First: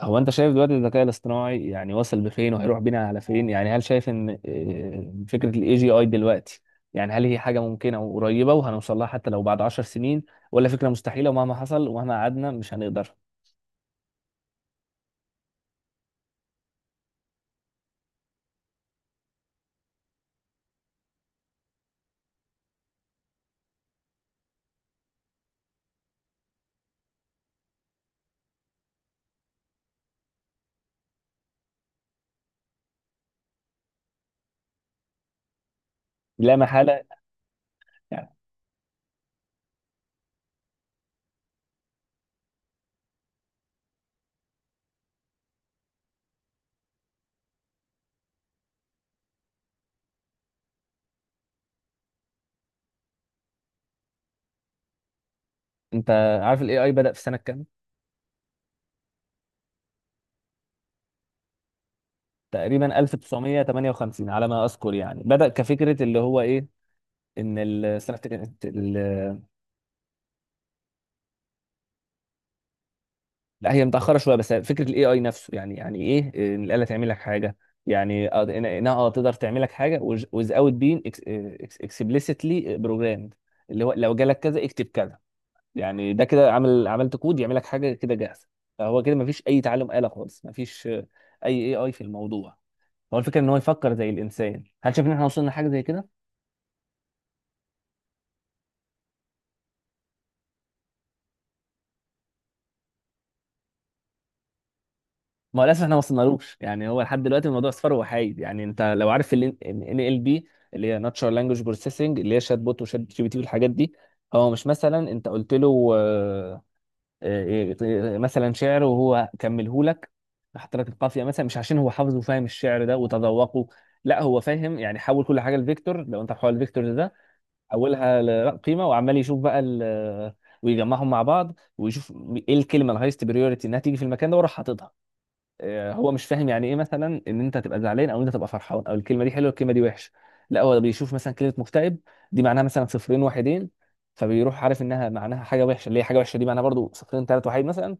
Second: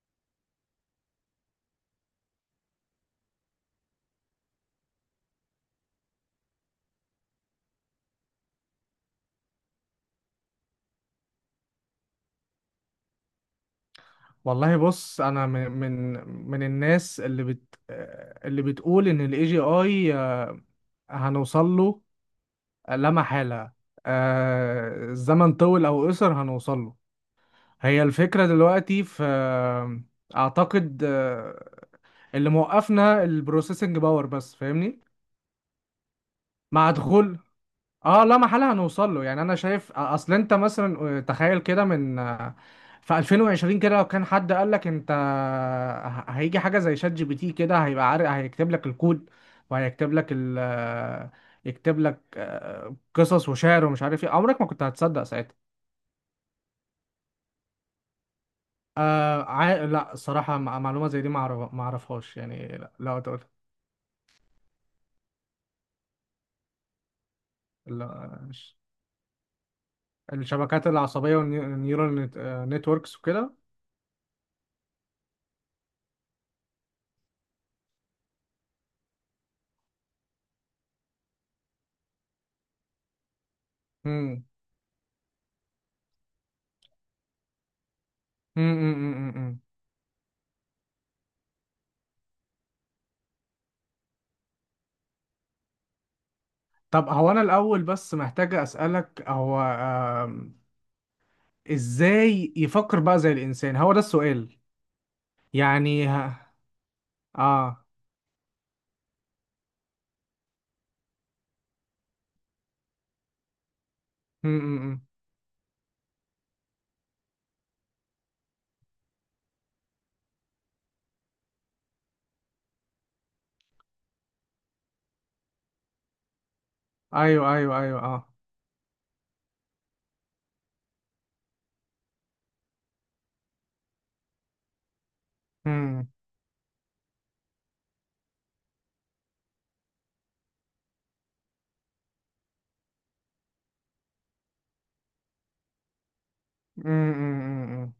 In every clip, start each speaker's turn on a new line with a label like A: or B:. A: هو انت شايف دلوقتي الذكاء الاصطناعي يعني وصل بفين وهيروح بينا على فين؟ يعني هل شايف ان فكرة الاي جي اي دلوقتي يعني هل هي حاجة ممكنة وقريبة وهنوصل لها حتى لو بعد 10 سنين، ولا فكرة مستحيلة ومهما حصل ومهما قعدنا مش هنقدر؟
B: والله بص، انا من الناس اللي بتقول ان الاي جي اي هنوصل له لا محالة. الزمن طول او قصر هنوصل له. هي الفكرة دلوقتي في، اعتقد، اللي موقفنا البروسيسنج باور بس. فاهمني؟
A: لا
B: مع
A: محالة.
B: دخول اه
A: يعني
B: لا محالة هنوصل له. يعني انا شايف، اصل انت مثلا تخيل كده، في 2020 كده لو كان حد قال لك انت هيجي حاجة زي شات جي بي تي، كده هيبقى عارف، هيكتب لك الكود وهيكتب لك ال يكتب لك قصص وشعر ومش عارف ايه، عمرك ما كنت هتصدق ساعتها.
A: انت عارف الاي اي بدأ في سنة كام؟
B: لا، الصراحة معلومة زي دي ما اعرفهاش يعني. لا،
A: تقريبا
B: لا، تقول.
A: 1958 على ما اذكر، يعني بدأ كفكرة، اللي هو ايه؟ ان السنة،
B: لا، الشبكات العصبية والنيورال نتوركس وكده.
A: لا هي متأخرة شوية، بس فكرة الاي اي نفسه، يعني يعني ايه ان الآلة تعمل لك حاجة، يعني انها تقدر تعمل لك حاجة without being explicitly programmed، اللي هو لو جالك
B: امم،
A: كذا اكتب كذا. يعني ده كده عمل، عملت كود يعمل لك حاجة كده جاهزة.
B: امم،
A: فهو كده مفيش أي تعلم آلة خالص، مفيش أي اي اي في الموضوع. هو الفكرة ان هو يفكر زي الإنسان، هل شايف ان احنا وصلنا لحاجة زي كده؟
B: طب هو انا الاول بس محتاج اسالك، هو ازاي يفكر بقى زي الانسان؟ هو ده السؤال
A: ما هو للاسف احنا ما
B: يعني. ها؟
A: وصلنالوش، يعني هو لحد دلوقتي الموضوع
B: اه.
A: اصفار وحايد. يعني انت لو عارف ال ان ال بي اللي هي ناتشرال لانجوج بروسيسنج، اللي هي شات بوت وشات جي بي تي والحاجات دي،
B: م
A: هو مش
B: -م
A: مثلا
B: -م.
A: انت قلت له مثلا شعر وهو كملهولك، حط لك القافيه مثلا، مش عشان هو حافظ وفاهم الشعر ده وتذوقه، لا، هو فاهم يعني حول كل حاجه لفيكتور، لو انت محول الفيكتور ده
B: ايوه ايوه ايوه.
A: حولها
B: اه.
A: لقيمه، وعمال يشوف بقى ويجمعهم مع بعض ويشوف ايه الكلمه الهايست بريوريتي انها تيجي في المكان ده وراح حاططها.
B: -م -م
A: هو مش فاهم يعني ايه مثلا ان انت تبقى زعلان او ان انت تبقى فرحان، او الكلمه دي حلوه الكلمه دي وحشه، لا هو بيشوف مثلا كلمه مكتئب دي معناها مثلا صفرين واحدين، فبيروح عارف انها معناها حاجه وحشه، اللي هي حاجه وحشه دي معناها
B: -م
A: برضو صفرين ثلاث واحد
B: -م.
A: مثلا.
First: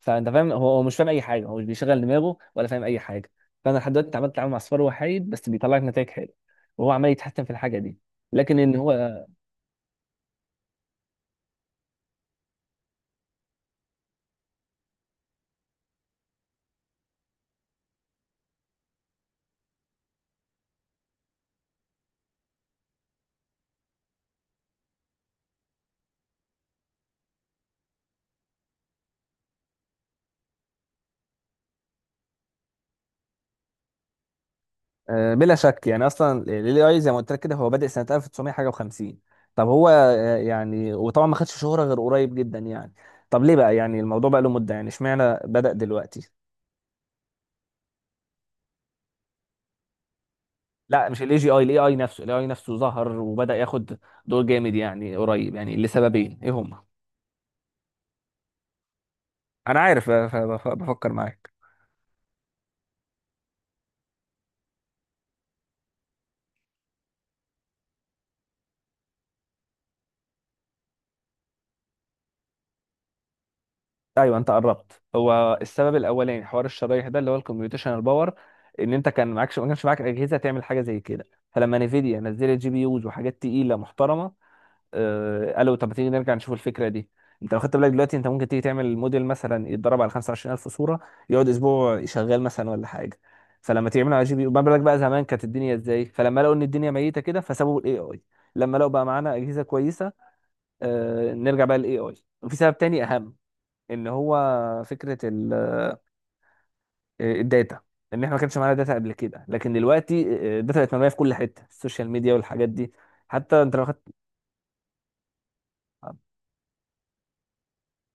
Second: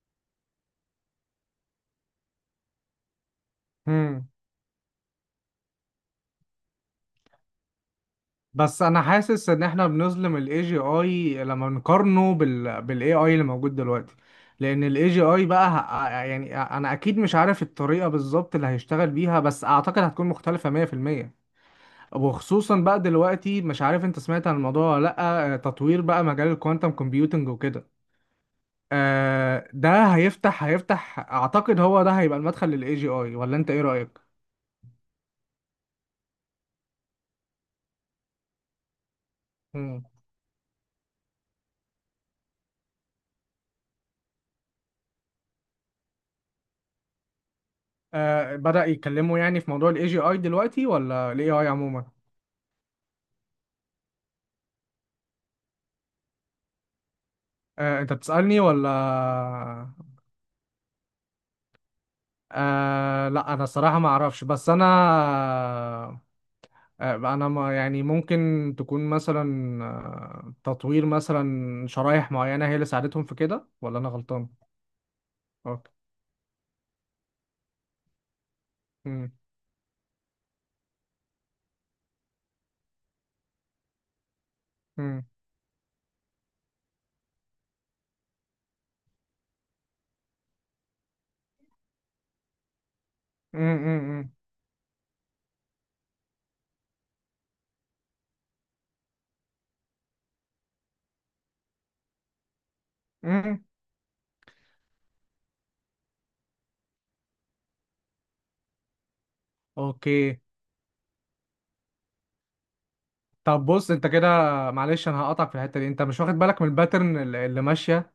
A: فانت فاهم، هو هو مش فاهم اي حاجه، هو مش بيشغل دماغه ولا فاهم اي حاجه. فانا
B: م.
A: لحد دلوقتي
B: م.
A: اتعامل مع صفار وحيد بس بيطلع لك نتائج حلوه، وهو عمال يتحسن في الحاجه دي، لكن ان
B: بس انا
A: هو
B: حاسس ان احنا بنظلم الاي جي اي لما نقارنه بالاي اي اللي موجود دلوقتي. لان الاي جي اي بقى، يعني، انا اكيد مش عارف الطريقه بالظبط اللي هيشتغل بيها، بس اعتقد هتكون مختلفه 100%. وخصوصا بقى دلوقتي، مش عارف انت سمعت عن الموضوع ولا لا، تطوير بقى مجال الكوانتم كومبيوتنج وكده. ده هيفتح اعتقد هو ده هيبقى المدخل للاي جي اي. ولا انت ايه رأيك؟
A: بلا شك، يعني اصلا ال AI زي ما قلت لك كده هو بادئ سنه 1900 حاجه و50. طب هو
B: مم.
A: يعني، وطبعا ما خدش شهره غير قريب جدا يعني. طب ليه بقى يعني الموضوع بقى له مده، يعني اشمعنى بدأ دلوقتي؟
B: بدأ يتكلموا يعني في موضوع الاي جي اي دلوقتي،
A: لا، مش
B: ولا
A: الاي جي
B: الاي
A: اي،
B: اي
A: الاي اي
B: عموما؟
A: نفسه، الاي اي نفسه ظهر وبدأ ياخد دور جامد يعني قريب، يعني لسببين، ايه هما؟
B: انت بتسألني ولا؟
A: انا عارف بفكر معاك.
B: لا، انا الصراحة ما اعرفش، بس انا ما يعني، ممكن تكون مثلا تطوير مثلا شرايح معينة هي اللي ساعدتهم في كده؟ ولا انا
A: ايوه،
B: غلطان؟
A: انت قربت، هو
B: اوكي.
A: السبب الاولاني حوار الشرايح ده، اللي هو الكمبيوتيشنال باور. ان انت كان
B: مم.
A: معكش ما كانش معاك اجهزه تعمل حاجه زي كده، فلما نيفيديا نزلت جي بي يوز وحاجات تقيله محترمه،
B: مم.
A: قالوا طب ما تيجي نرجع نشوف الفكره دي. انت لو خدت بالك دلوقتي، انت ممكن تيجي تعمل موديل مثلا يتدرب على 25000 صوره، يقعد اسبوع شغال مثلا ولا حاجه.
B: مم.
A: فلما تعمله على
B: مم.
A: جي بي يو، ما بالك بقى زمان كانت الدنيا ازاي؟ فلما لقوا ان الدنيا ميته كده فسابوا الاي اي، لما لقوا بقى معانا اجهزه كويسه، نرجع بقى للاي اي. وفي سبب تاني اهم،
B: مم.
A: ان هو فكره الداتا، ان احنا ما كانش معانا داتا قبل كده، لكن دلوقتي
B: اوكي.
A: الداتا بقت مرميه في كل حته، السوشيال ميديا والحاجات دي. حتى
B: طب
A: انت لو
B: بص انت
A: خدت،
B: كده، معلش انا هقطعك في الحتة دي، انت مش واخد بالك من الباترن اللي ماشية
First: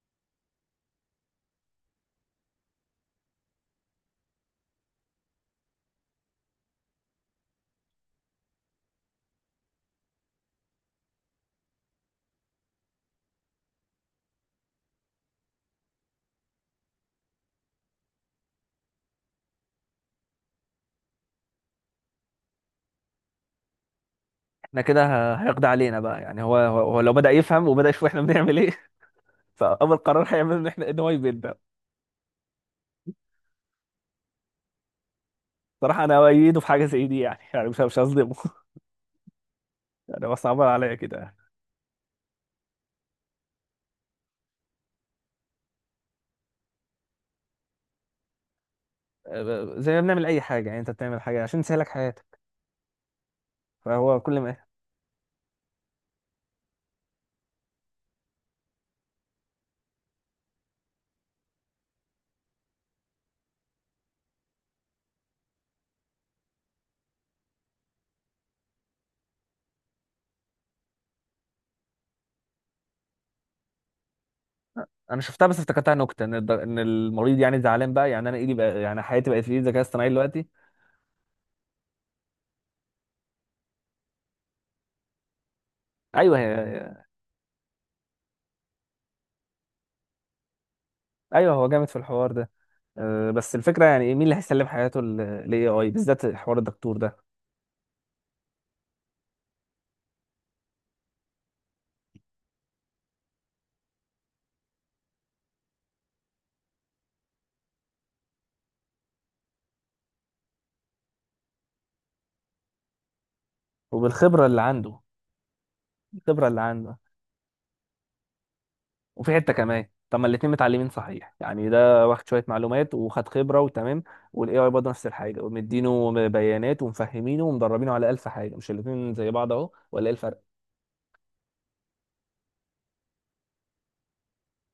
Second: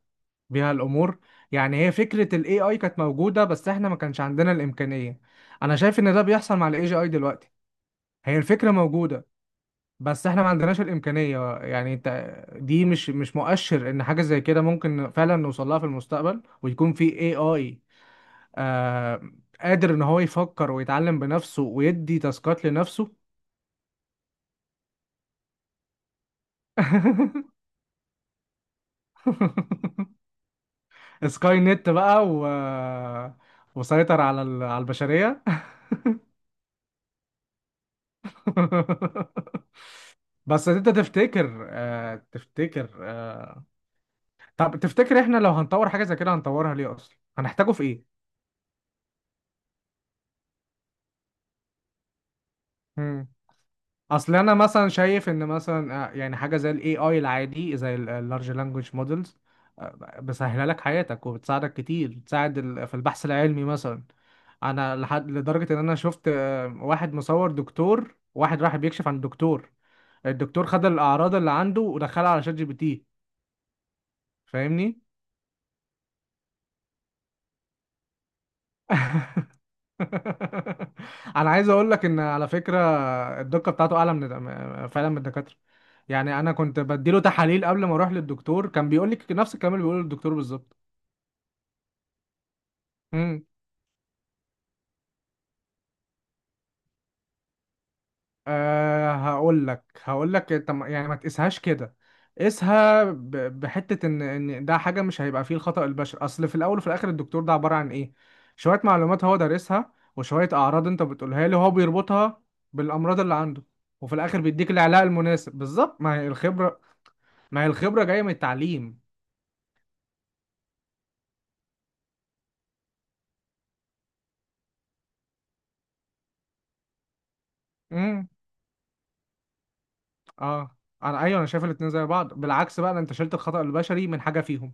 B: بيها الامور؟ يعني هي فكرة الاي اي كانت موجودة بس احنا ما كانش عندنا الامكانية، انا شايف ان ده بيحصل مع الاي جي اي دلوقتي. هي الفكرة موجودة بس احنا ما عندناش الامكانيه، يعني انت، دي مش مؤشر ان حاجه زي كده ممكن فعلا نوصل لها في المستقبل ويكون في اي اي آه قادر ان هو يفكر ويتعلم بنفسه ويدي تاسكات لنفسه؟
A: احنا كده هيقضي علينا بقى، يعني هو لو بدأ يفهم وبدأ يشوف احنا بنعمل ايه فأول قرار هيعمله ان احنا، ان هو يبيدنا.
B: سكاي نت بقى وسيطر على على البشريه.
A: صراحة انا أؤيده في حاجة زي دي يعني يعني مش هظلمه يعني، بس عمال
B: بس انت
A: عليا كده يعني.
B: تفتكر آه تفتكر آه طب تفتكر، احنا لو هنطور حاجه زي كده هنطورها ليه اصلا، هنحتاجه في
A: أه، زي ما بنعمل اي حاجة، يعني انت بتعمل حاجة عشان تسهلك حياتك،
B: ايه؟
A: فهو
B: اصل
A: كل
B: انا
A: ما
B: مثلا شايف ان مثلا، يعني، حاجه زي الاي اي العادي زي اللارج لانجوج مودلز بسهله لك حياتك وبتساعدك كتير، بتساعد في البحث العلمي مثلا. انا لدرجه ان انا شفت، واحد مصور دكتور، واحد راح بيكشف عن دكتور، الدكتور خد الاعراض اللي عنده ودخلها على شات جي بي تي. فاهمني؟
A: انا شفتها بس افتكرتها نكتة، ان ان المريض يعني زعلان بقى، يعني انا ايدي بقى، يعني حياتي بقت في ايد الذكاء الاصطناعي دلوقتي.
B: انا عايز اقول لك ان، على فكره، الدقه بتاعته اعلى فعلا من الدكاتره.
A: ايوه
B: يعني انا كنت
A: هي،
B: بديله تحاليل قبل ما اروح للدكتور، كان بيقول لي نفس الكلام اللي بيقوله الدكتور بالظبط.
A: ايوه هو جامد في الحوار ده. أه،
B: امم.
A: بس الفكرة يعني مين اللي هيسلم حياته للاي اي بالذات حوار الدكتور ده؟
B: هقول لك، طب يعني ما تقيسهاش كده، قيسها بحته ان ده حاجه مش هيبقى فيه الخطا البشري. اصل في الاول وفي الاخر، الدكتور ده عباره عن ايه؟ شويه معلومات هو دارسها، وشويه اعراض انت بتقولها له، هو بيربطها بالامراض اللي عنده وفي الاخر
A: وبالخبرة اللي
B: بيديك
A: عنده.
B: العلاج المناسب بالظبط. ما هي
A: الخبرة اللي
B: الخبره،
A: عنده.
B: ما هي الخبرة جاية من التعليم.
A: وفي حته كمان، طب ما الاتنين متعلمين صحيح، يعني ده واخد شويه معلومات وخد خبره وتمام، والاي اي برضه نفس الحاجه، ومدينه بيانات ومفهمينه ومدربينه على الف
B: امم.
A: حاجه، مش الاتنين زي بعض اهو؟ ولا ايه الفرق؟
B: اه. ايوه، انا شايف الاتنين زي بعض، بالعكس بقى ده انت شلت الخطأ البشري من حاجة فيهم.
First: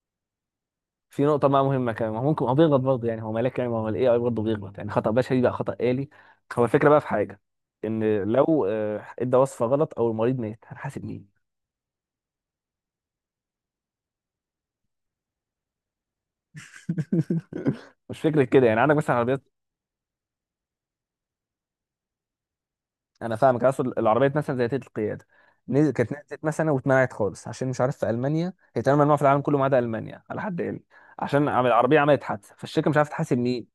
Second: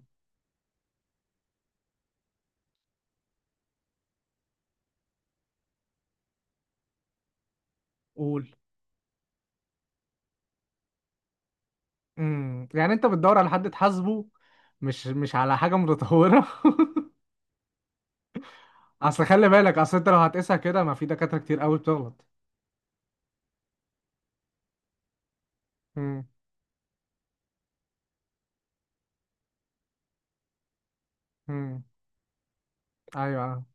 A: في نقطه بقى مهمه كمان، ما هو ممكن هو بيغلط برضه يعني، هو ملاك يعني؟ ما هو الاي اي برضه بيغلط، يعني خطا بشري بقى خطا آلي. هو الفكره بقى في حاجه، ان
B: قول.
A: لو ادى وصفه غلط او المريض مات، هنحاسب مين؟
B: امم. يعني انت بتدور على حد تحاسبه، مش على حاجة متطورة.
A: مش فكره كده، يعني عندك مثلا
B: اصل
A: عربيات.
B: خلي بالك، اصل انت لو هتقيسها كده، ما في دكاترة كتير قوي بتغلط.
A: انا فاهمك، اصل العربيات مثلا زي تيت القياده، كانت
B: امم.
A: نزلت مثلا واتمنعت خالص، عشان مش عارف في المانيا هي تقريبا ممنوعه في العالم كله ما عدا المانيا على حد علمي. عشان
B: امم.
A: العربيه عملت حادثه فالشركه مش عارفه تحاسب
B: ايوه.
A: مين.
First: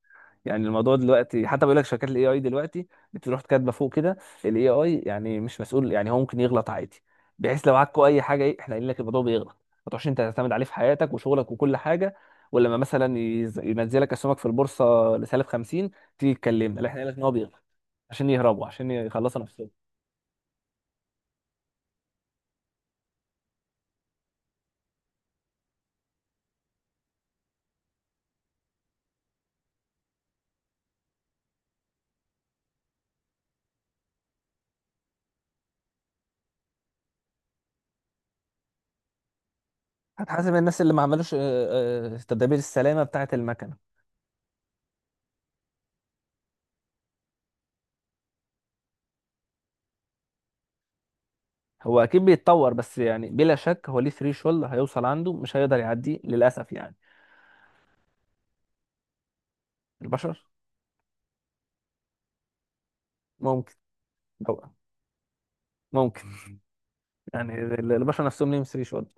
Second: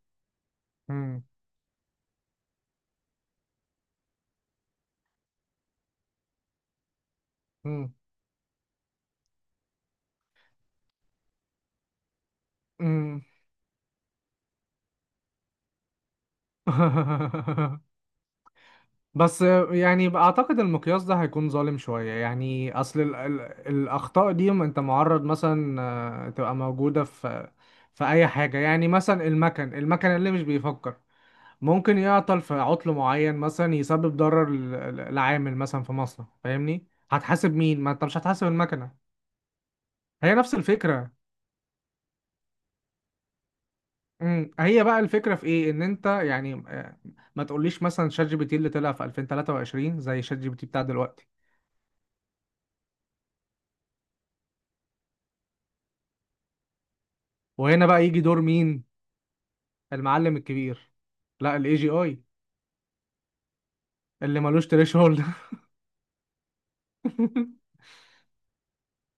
A: يعني الموضوع
B: امم.
A: دلوقتي، حتى بيقول لك شركات الاي اي دلوقتي بتروح كاتبه فوق كده الاي اي يعني مش مسؤول، يعني هو ممكن يغلط عادي، بحيث لو
B: امم.
A: عكوا اي حاجه ايه احنا قايلين لك الموضوع بيغلط، ما تروحش انت تعتمد عليه في حياتك وشغلك وكل حاجه، ولما مثلا
B: امم.
A: ينزلك اسهمك في البورصه لسالب 50 تيجي تكلمنا، لا، احنا قايل لك ان هو بيغلط، عشان يهربوا عشان يخلصوا
B: بس
A: نفسهم.
B: يعني اعتقد المقياس ده هيكون ظالم شوية. يعني اصل ال الاخطاء دي انت معرض، مثلا تبقى موجودة في، في اي حاجة. يعني مثلا المكن اللي مش بيفكر، ممكن يعطل في عطل معين مثلا، يسبب ضرر لعامل مثلا في مصنع. فاهمني؟ هتحاسب مين؟ ما انت مش هتحاسب المكنة، هي
A: هتحاسب
B: نفس
A: الناس اللي ما
B: الفكرة.
A: عملوش تدابير السلامة بتاعة المكنة.
B: امم. هي بقى الفكرة في ايه؟ ان انت يعني ما تقوليش مثلا شات جي بي تي اللي طلع في 2023 زي شات جي بي تي بتاع دلوقتي.
A: هو أكيد بيتطور، بس يعني بلا شك هو ليه ثريشولد هيوصل عنده مش هيقدر يعديه للأسف يعني.
B: وهنا بقى يجي دور مين؟ المعلم
A: البشر
B: الكبير. لا، الاي جي اي
A: ممكن.
B: اللي
A: أو
B: ملوش تريش هولد.
A: ممكن، يعني البشر نفسهم ليهم ثريشولد.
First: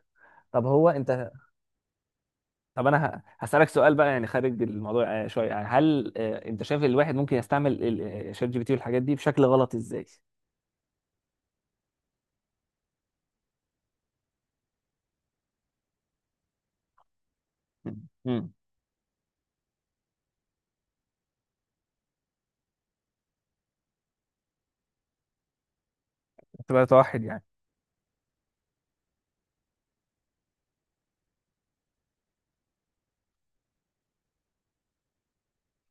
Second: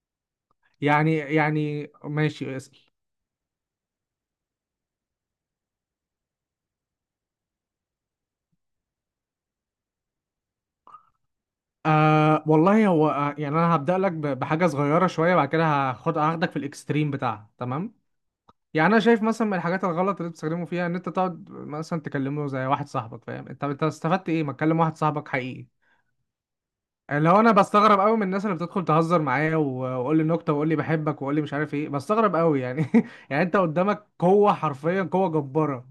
A: طب هو أنت،
B: يعني ماشي
A: طب
B: اسأل.
A: أنا هسألك سؤال بقى يعني خارج الموضوع شوية، يعني هل أنت شايف الواحد ممكن يستعمل شات جي بي تي والحاجات دي بشكل غلط إزاي؟
B: والله، هو يعني، انا هبدأ لك بحاجة صغيرة شوية، بعد كده هاخدك في الاكستريم بتاعها، تمام؟
A: مم. مم.
B: يعني انا شايف مثلا من الحاجات الغلط اللي بتستخدمه فيها، ان انت تقعد مثلا تكلمه زي واحد صاحبك. فاهم انت استفدت ايه؟ ما تكلم واحد صاحبك حقيقي،
A: تبقى توحد
B: اللي هو
A: يعني.
B: انا بستغرب قوي من الناس اللي بتدخل تهزر معايا وقول لي نكته وقول لي بحبك وقول لي مش عارف ايه. بستغرب قوي يعني. يعني انت قدامك قوه، حرفيا قوه جباره،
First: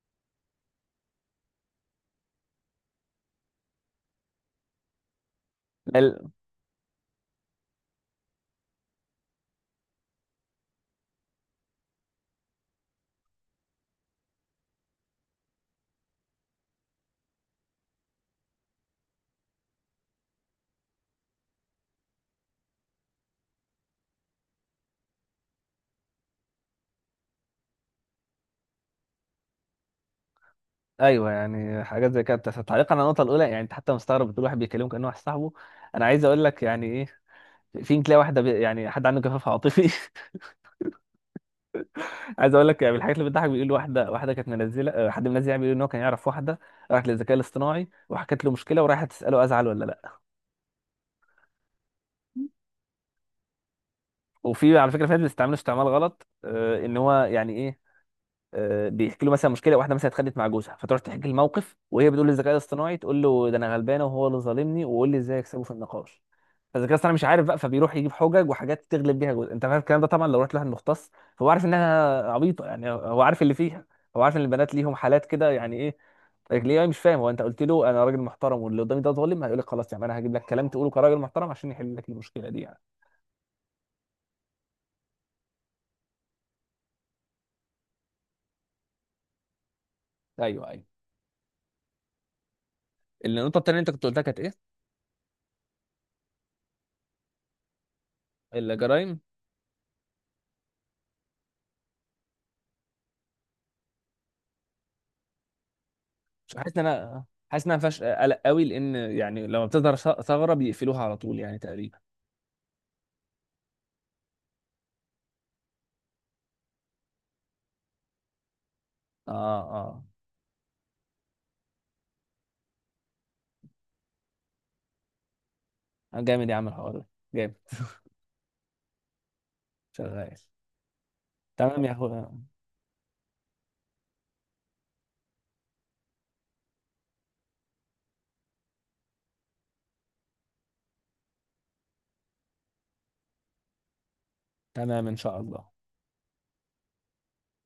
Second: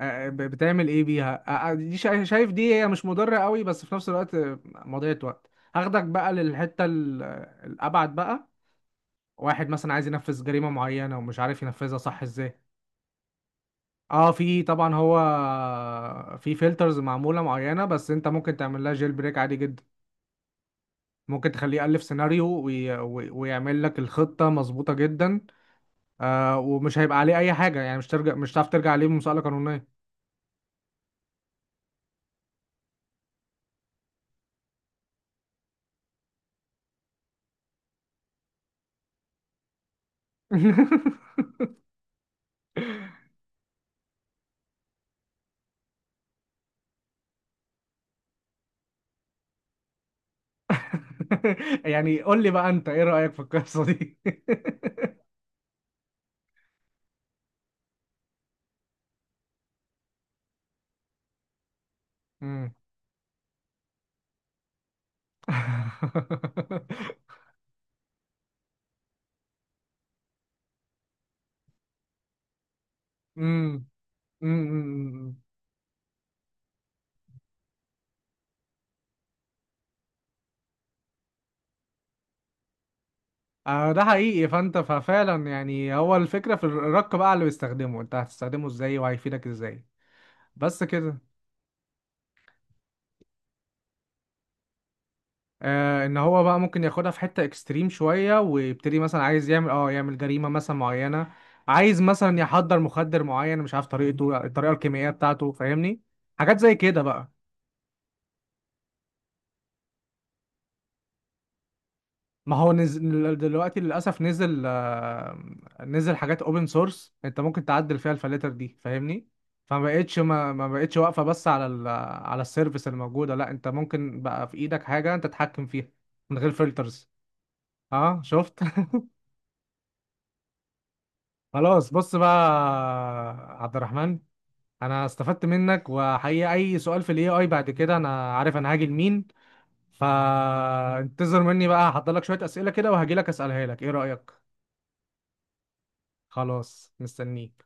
B: بتعمل ايه بيها؟ دي شايف دي هي مش مضرة قوي، بس في نفس الوقت مضيعة وقت. هاخدك
A: لا.
B: بقى للحتة الابعد بقى. واحد مثلا عايز ينفذ جريمة معينة ومش عارف ينفذها صح ازاي. اه، في طبعا، هو في فلترز معمولة معينة، بس انت ممكن تعمل لها جيل بريك عادي جدا. ممكن تخليه يألف سيناريو ويعمل لك الخطة مظبوطة جدا. ومش هيبقى عليه اي حاجة يعني، مش ترجع، مش هتعرف ترجع عليه بمسألة قانونية.
A: ايوه يعني حاجات زي كده، بس تعليقا على النقطه الاولى يعني انت حتى مستغرب بتقول واحد بيكلمه كانه واحد صاحبه، انا عايز اقول لك يعني ايه، في يمكن تلاقي يعني حد عنده جفاف عاطفي عايز اقول لك يعني من الحاجات اللي بتضحك، بيقول واحده كانت منزله حد منزل يعني بيقول ان هو كان يعرف واحده راحت للذكاء الاصطناعي وحكت له مشكله وراحت تساله ازعل ولا لا.
B: يعني قول لي بقى انت ايه رأيك في القصة دي؟
A: وفي على فكره في ناس بيستعملوا استعمال غلط ان هو يعني ايه، بيحكي له مثلا مشكله، واحده مثلا اتخانقت مع جوزها فتروح تحكي الموقف، وهي بتقول للذكاء
B: مم.
A: الاصطناعي تقول له ده انا غلبانه وهو اللي ظالمني، وقول لي ازاي اكسبه في النقاش. فالذكاء الاصطناعي مش عارف بقى فبيروح يجيب حجج وحاجات تغلب بيها جوزها. انت فاهم الكلام ده؟ طبعا لو رحت لواحد مختص فهو عارف انها عبيطه يعني، هو عارف اللي فيها،
B: مم.
A: هو عارف ان
B: مم.
A: البنات ليهم حالات
B: مم.
A: كده، يعني ايه، ليه مش فاهم؟ هو انت قلت له انا راجل محترم واللي قدامي ده ظالم، هيقول لك خلاص يعني انا هجيب لك كلام تقوله كراجل محترم عشان يحل لك المشكله دي يعني.
B: ده حقيقي، فانت ففعلا يعني، هو الفكرة في الرق بقى اللي بيستخدمه، انت هتستخدمه ازاي وهيفيدك ازاي؟
A: ايوه ايوه.
B: بس كده.
A: النقطه التانيه اللي انت كنت قلتها كانت ايه؟
B: ان هو بقى ممكن ياخدها في حتة اكستريم شوية ويبتدي
A: الجرائم.
B: مثلا عايز يعمل جريمة مثلا معينة، عايز مثلا يحضر مخدر معين مش عارف طريقته، الطريقة الكيميائية بتاعته. فاهمني؟
A: مش
B: حاجات زي
A: حاسس ان
B: كده
A: انا
B: بقى.
A: حاسس ان انا ما فيهاش قلق قوي، لان يعني لما بتظهر ثغره بيقفلوها على طول يعني تقريبا.
B: ما هو نزل دلوقتي للأسف، نزل حاجات اوبن سورس انت ممكن تعدل فيها الفلاتر دي. فاهمني؟
A: اه.
B: فما
A: اه.
B: بقتش ما بقتش واقفة بس على السيرفيس الموجودة. لا، انت ممكن بقى في ايدك حاجة انت تتحكم فيها من
A: جامد
B: غير
A: يا عم الحوار ده.
B: فلترز.
A: جامد
B: اه، شفت؟
A: شغال. تمام يا
B: خلاص بص
A: اخويا.
B: بقى. عبد الرحمن، انا استفدت منك، وحقيقة اي سؤال في الاي اي بعد كده انا عارف انا هاجي لمين. فانتظر مني بقى، هحضر لك شوية أسئلة كده وهجي لك أسألها لك، ايه رأيك؟
A: تمام ان شاء الله.
B: خلاص، مستنيك.